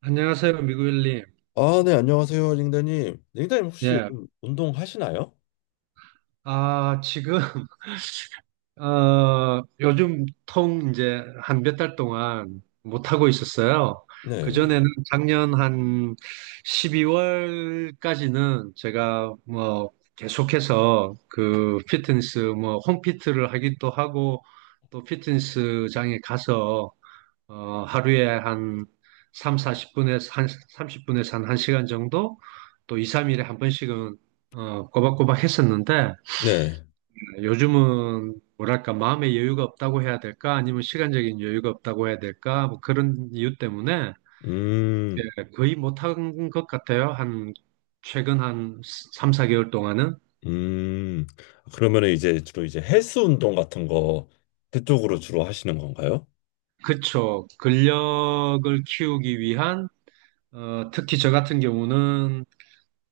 안녕하세요, 미구엘님. 아, 네, 안녕하세요, 링다님. 링다님 혹시 예. 요즘 운동하시나요? 아, 지금, 요즘 통 이제 한 몇 달 동안 못하고 있었어요. 네. 그전에는 작년 한 12월까지는 제가 뭐 계속해서 그 피트니스, 뭐 홈피트를 하기도 하고 또 피트니스장에 가서 하루에 한 3, 사0분에서 한 30분에서 한 1시간 정도, 또 2, 3일에 한 번씩은 꼬박꼬박 했었는데, 네. 요즘은 뭐랄까 마음의 여유가 없다고 해야 될까, 아니면 시간적인 여유가 없다고 해야 될까, 뭐 그런 이유 때문에 음, 예, 거의 못한 것 같아요. 한 최근 한 3, 4개월 동안은. 음. 그러면 이제 주로 이제 헬스 운동 같은 거 그쪽으로 주로 하시는 건가요? 그쵸. 근력을 키우기 위한, 특히 저 같은 경우는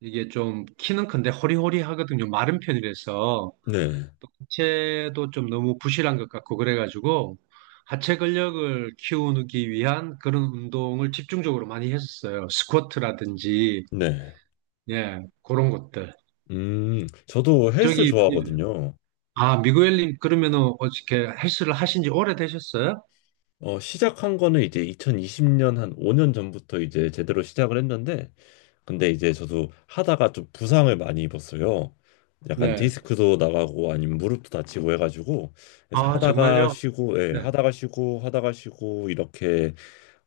이게 좀 키는 큰데 허리허리하거든요. 마른 편이라서 네. 또 하체도 좀 너무 부실한 것 같고, 그래가지고 하체 근력을 키우기 위한 그런 운동을 집중적으로 많이 했었어요. 스쿼트라든지, 네. 예, 그런 것들. 저도 헬스 저기 예. 좋아하거든요. 아, 미구엘님, 그러면은 어떻게 헬스를 하신 지 오래되셨어요? 어, 시작한 거는 이제 2020년 한 5년 전부터 이제 제대로 시작을 했는데, 근데 이제 저도 하다가 좀 부상을 많이 입었어요. 약간 네. 디스크도 나가고 아니면 무릎도 다치고 해가지고, 그래서 아, 하다가 정말요? 쉬고, 예, 네. 하다가 쉬고, 하다가 쉬고, 이렇게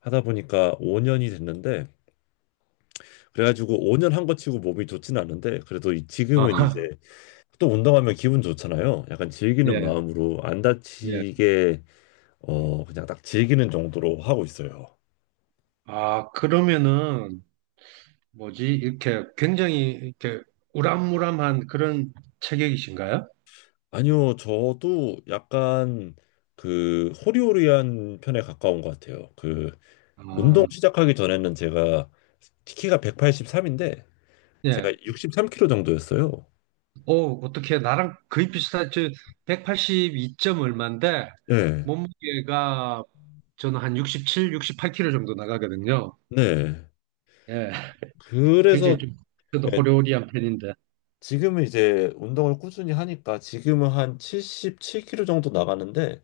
하다 보니까 5년이 됐는데, 그래가지고 5년한 거 치고 몸이 좋진 않은데, 그래도 지금은 아, 이제 또 운동하면 기분 좋잖아요. 약간 즐기는 예, 마음으로 안 예. 다치게, 어, 그냥 딱 즐기는 정도로 하고 있어요. 아, 그러면은 뭐지? 이렇게 굉장히 이렇게 우람무람한 그런 체격이신가요? 아니요, 저도 약간 그 호리호리한 편에 가까운 것 같아요. 그 운동 아, 시작하기 전에는 제가 키가 183인데 예. 제가 63kg 정도였어요. 오, 어떻게 나랑 거의 비슷한, 저 182점 얼마인데. 네, 몸무게가 저는 한 67, 68kg 정도 나가거든요. 네. 예. 그래서 굉장히 좀, 저도 예, 호리호리한 편인데. 지금은 이제 운동을 꾸준히 하니까 지금은 한 77kg 정도 나가는데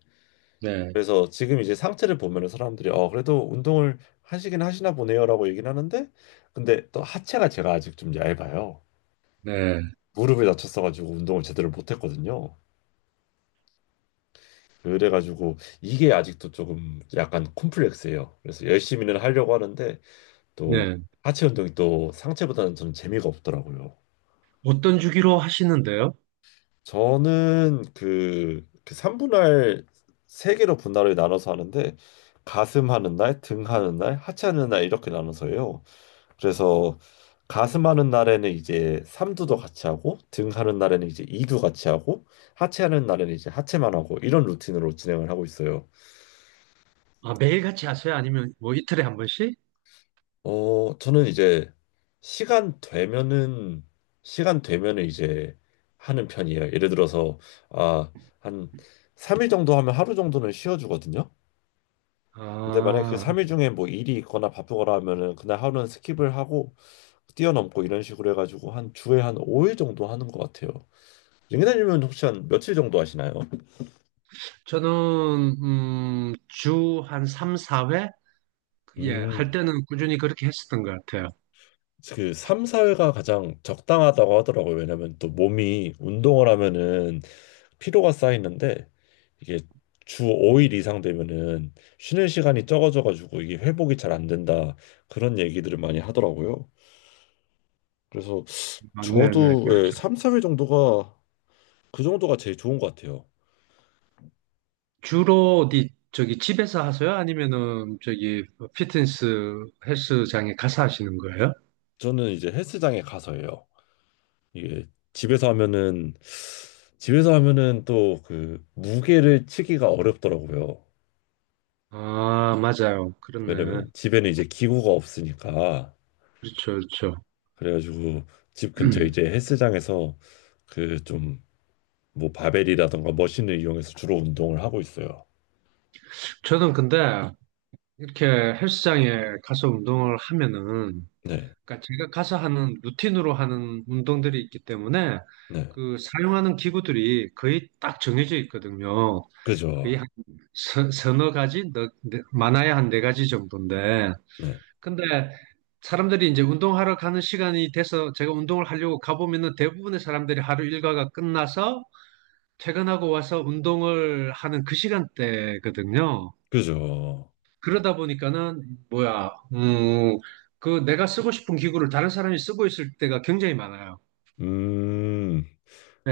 네. 그래서 지금 이제 상체를 보면은 사람들이 어 그래도 운동을 하시긴 하시나 보네요라고 얘기는 하는데 근데 또 하체가 제가 아직 좀 얇아요. 네. 무릎을 다쳤어가지고 운동을 제대로 못했거든요. 그래가지고 이게 아직도 조금 약간 콤플렉스예요. 그래서 열심히는 하려고 하는데 또 네. 하체 운동이 또 상체보다는 좀 재미가 없더라고요. 어떤 주기로 하시는데요? 저는 그 3분할 세개로 분할을 나눠서 하는데 가슴 하는 날, 등 하는 날, 하체 하는 날 이렇게 나눠서 해요. 그래서 가슴하는 날에는 이제 삼두도 같이 하고 등하는 날에는 이제 이두 같이 하고 하체하는 날에는 이제 하체만 하고 이런 루틴으로 진행을 하고 있어요. 아, 매일같이 하세요? 아니면 뭐 이틀에 한 번씩? 어, 저는 이제 시간 되면은 시간 되면은 이제 하는 편이에요. 예를 들어서 아, 한 3일 정도 하면 하루 정도는 쉬어 주거든요. 근데 만약에 그 아, 3일 중에 뭐 일이 있거나 바쁘거나 하면은 그날 하루는 스킵을 하고 뛰어넘고 이런 식으로 해가지고 한 주에 한 5일 정도 하는 것 같아요. 링크드님은 혹시 한 며칠 정도 하시나요? 저는 주 한 3, 4회? 예, 할 음, 때는 꾸준히 그렇게 했었던 것 같아요. 그 3, 4회가 가장 적당하다고 하더라고요. 왜냐면 또 몸이 운동을 하면은 피로가 쌓이는데 이게 주 5일 이상 되면은 쉬는 시간이 적어져가지고 이게 회복이 잘 안 된다. 그런 얘기들을 많이 하더라고요. 그래서 아, 네네. 저도 예, 그렇죠. 3, 4회 정도가 그 정도가 제일 좋은 것 같아요. 주로 어디, 저기 집에서 하세요? 아니면은 저기 피트니스 헬스장에 가서 하시는 거예요? 저는 이제 헬스장에 가서 해요. 이게 집에서 하면은 집에서 하면은 또 그 무게를 치기가 어렵더라고요. 아, 맞아요. 그렇네. 왜냐면 집에는 이제 기구가 없으니까 그렇죠, 그렇죠. 그래가지고 집 근처 이제 헬스장에서 그 좀 뭐 바벨이라던가 머신을 이용해서 주로 운동을 하고 있어요. 저는 근데 이렇게 헬스장에 가서 운동을 하면은, 네, 그러니까 제가 가서 하는 루틴으로 하는 운동들이 있기 때문에 네, 그 사용하는 기구들이 거의 딱 정해져 있거든요. 거의 그죠, 한 서너 가지, 많아야 한 네 가지 정도인데, 네, 근데 사람들이 이제 운동하러 가는 시간이 돼서 제가 운동을 하려고 가보면은 대부분의 사람들이 하루 일과가 끝나서 퇴근하고 와서 운동을 하는 그 시간대거든요. 그죠. 그러다 보니까는 뭐야, 그 내가 쓰고 싶은 기구를 다른 사람이 쓰고 있을 때가 굉장히 많아요. 음,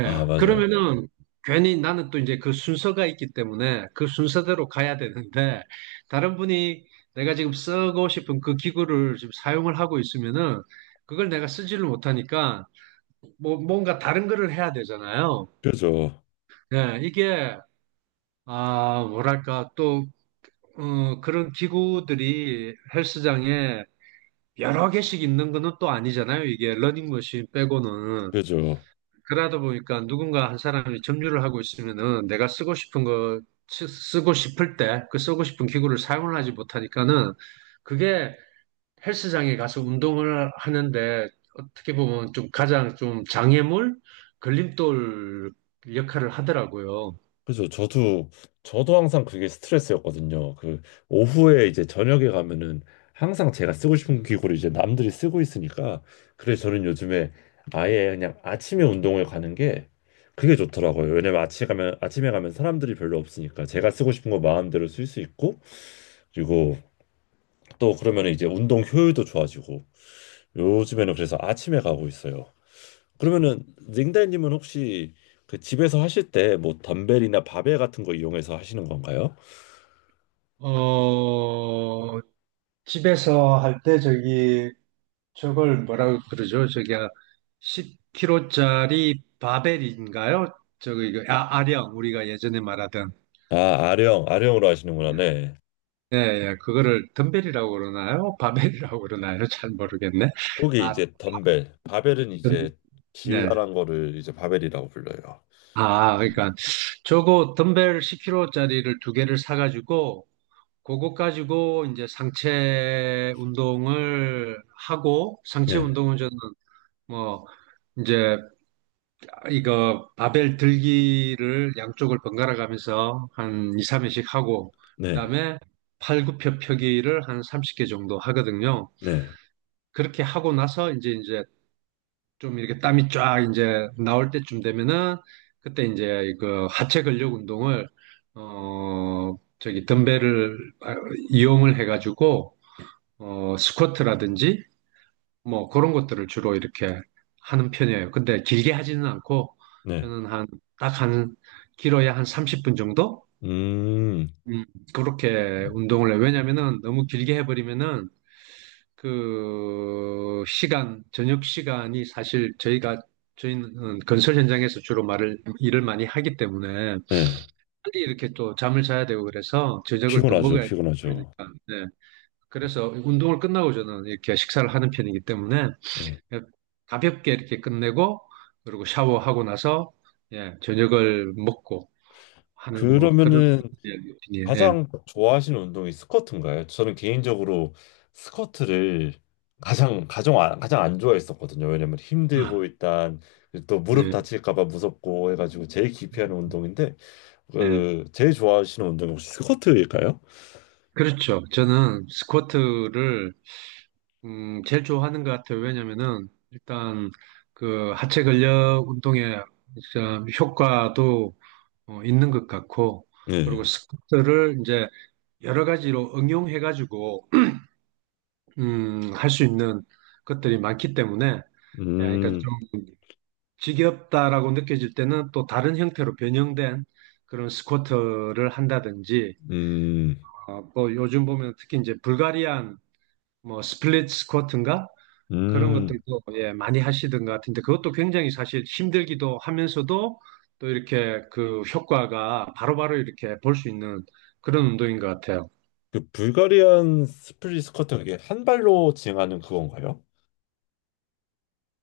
아 맞아요, 그러면은 괜히 나는 또 이제 그 순서가 있기 때문에 그 순서대로 가야 되는데, 다른 분이 내가 지금 쓰고 싶은 그 기구를 지금 사용을 하고 있으면은 그걸 내가 쓰지를 못하니까 뭐 뭔가 다른 거를 해야 되잖아요. 그죠, 예, 이게, 아, 뭐랄까, 또, 그런 기구들이 헬스장에 여러 개씩 있는 거는 또 아니잖아요, 이게 러닝머신 빼고는. 그죠. 그러다 보니까 누군가 한 사람이 점유를 하고 있으면은 내가 쓰고 싶은 거 쓰고 싶을 때 그 쓰고 싶은 기구를 사용을 하지 못하니까는, 그게 헬스장에 가서 운동을 하는데 어떻게 보면 좀 가장 좀 장애물, 걸림돌 역할을 하더라고요. 그죠. 저도 항상 그게 스트레스였거든요. 그, 오후에 이제 저녁에 가면은 항상 제가 쓰고 싶은 기구를 이제 남들이 쓰고 있으니까. 그래서 저는 요즘에 아예 그냥 아침에 운동을 가는 게 그게 좋더라고요. 왜냐면 아침에 가면 사람들이 별로 없으니까 제가 쓰고 싶은 거 마음대로 쓸 수 있고, 그리고 또 그러면 이제 운동 효율도 좋아지고, 요즘에는 그래서 아침에 가고 있어요. 그러면은, 링달님은 혹시 그 집에서 하실 때 뭐 덤벨이나 바벨 같은 거 이용해서 하시는 건가요? 어, 집에서 할 때 저기 저걸 뭐라고 그러죠? 저기 10kg짜리 바벨인가요? 저기 이거, 아, 아령, 우리가 예전에 말하던, 아, 아령으로 하시는구나. 네. 예, 예, 그거를 덤벨이라고 그러나요? 바벨이라고 그러나요? 잘 모르겠네. 그게 아, 이제 덤벨, 바벨은 덤, 이제 네. 길다란 거를 이제 바벨이라고 불러요. 아, 그러니까 저거 덤벨 10kg짜리를 2개를 사가지고, 그거 가지고 이제 상체 운동을 하고. 상체 네, 운동은 저는 뭐 이제 이거 바벨 들기를 양쪽을 번갈아 가면서 한 2, 3회씩 하고, 네, 그다음에 팔굽혀 펴기를 한 30개 정도 하거든요. 네, 그렇게 하고 나서 이제 좀 이렇게 땀이 쫙 이제 나올 때쯤 되면은 그때 이제 그 하체 근력 운동을, 저기 덤벨을, 아, 이용을 해가지고 스쿼트라든지 뭐 그런 것들을 주로 이렇게 하는 편이에요. 근데 길게 하지는 않고 네. 저는 한 딱 한 길어야 한 30분 정도, 음, 음, 그렇게 운동을 해요. 왜냐면은 너무 길게 해버리면은 그 시간, 저녁 시간이, 사실 저희가 저희는 건설 현장에서 주로 말을 일을 많이 하기 때문에 네. 빨리 이렇게 또 잠을 자야 되고, 그래서 저녁을 또 피곤하죠, 먹어야 되고, 피곤하죠. 그러니까 네. 그래서 운동을 끝나고 저는 이렇게 식사를 하는 편이기 때문에 네. 가볍게 이렇게 끝내고, 그리고 샤워하고 나서 예, 저녁을 먹고 하는 뭐 그런, 그러면은 예, 루틴이에요. 예. 가장 좋아하시는 운동이 스쿼트인가요? 저는 개인적으로 스쿼트를 가장 안 좋아했었거든요. 왜냐면 힘들고 아, 일단 또 무릎 네. 다칠까 봐 무섭고 해가지고 제일 기피하는 운동인데 네. 그 제일 좋아하시는 운동이 혹시 스쿼트일까요? 그렇죠. 저는 스쿼트를 제일 좋아하는 것 같아요. 왜냐면은, 일단, 그, 하체 근력 운동의 진짜 효과도 있는 것 같고, 그리고 네. 스쿼트를 이제 여러 가지로 응용해가지고, 할 수 있는 것들이 많기 때문에, 예, 그러니까 음, 좀 지겹다라고 느껴질 때는 또 다른 형태로 변형된 그런 스쿼트를 한다든지, 음, 또 요즘 보면 특히 이제 불가리안 뭐 스플릿 스쿼트인가? 그런 음. 것들도 예, 많이 하시던 것 같은데, 그것도 굉장히 사실 힘들기도 하면서도 또 이렇게 그 효과가 바로바로 이렇게 볼 수 있는 그런 운동인 것 같아요. 그 불가리안 스플릿 스쿼트 그게 한 발로 진행하는 그건가요?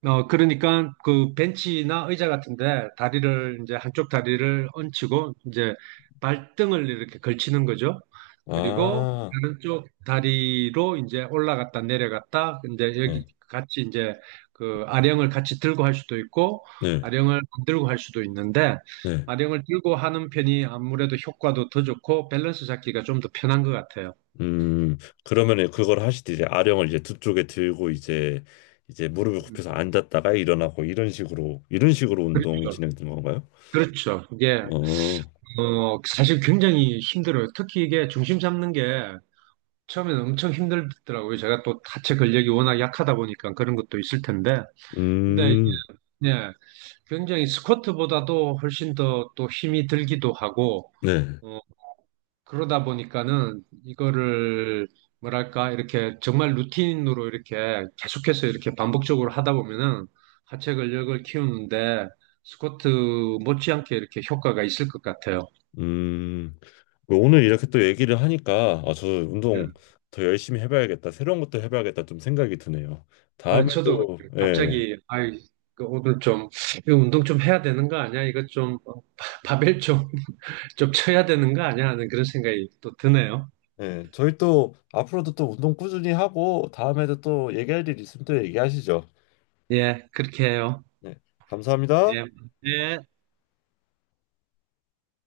그러니까 그 벤치나 의자 같은데 다리를, 이제 한쪽 다리를 얹히고 이제 발등을 이렇게 걸치는 거죠. 그리고 아, 다른 쪽 다리로 이제 올라갔다 내려갔다, 이제 여기 네, 같이 이제 그 아령을 같이 들고 할 수도 있고, 네, 아령을 안 들고 할 수도 있는데, 네. 아령을 들고 하는 편이 아무래도 효과도 더 좋고 밸런스 잡기가 좀 더 편한 것 같아요. 음, 그러면은 그걸 하실 때 이제 아령을 이제 두 쪽에 들고 이제 이제 무릎을 굽혀서 음. 앉았다가 일어나고 이런 식으로 운동이 진행되는 건가요? 그렇죠. 이게, 어, 사실 굉장히 힘들어요. 특히 이게 중심 잡는 게 처음에는 엄청 힘들더라고요. 제가 또 하체 근력이 워낙 약하다 보니까 그런 것도 있을 텐데. 근데 음, 이게 굉장히 스쿼트보다도 훨씬 더 또 힘이 들기도 하고, 네. 어, 그러다 보니까는 이거를 뭐랄까 이렇게 정말 루틴으로 이렇게 계속해서 이렇게 반복적으로 하다 보면은 하체 근력을 키우는데 스쿼트 못지않게 이렇게 효과가 있을 것 같아요. 음, 뭐 오늘 이렇게 또 얘기를 하니까, 아, 저 예. 운동 더 열심히 해봐야겠다. 새로운 것도 해봐야겠다. 좀 생각이 드네요. 아, 다음에 저도 그 또, 예, 갑자기 아이, 그 오늘 좀 이거 운동 좀 해야 되는 거 아니야? 이거 좀 바벨 좀 좀 쳐야 되는 거 아니야? 하는 그런 생각이 또 드네요. 네, 저희 또 앞으로도 또 운동 꾸준히 하고 다음에도 또 얘기할 일 있으면 또 얘기하시죠. 예, 그렇게 해요. 네, 감사합니다. 예, 예.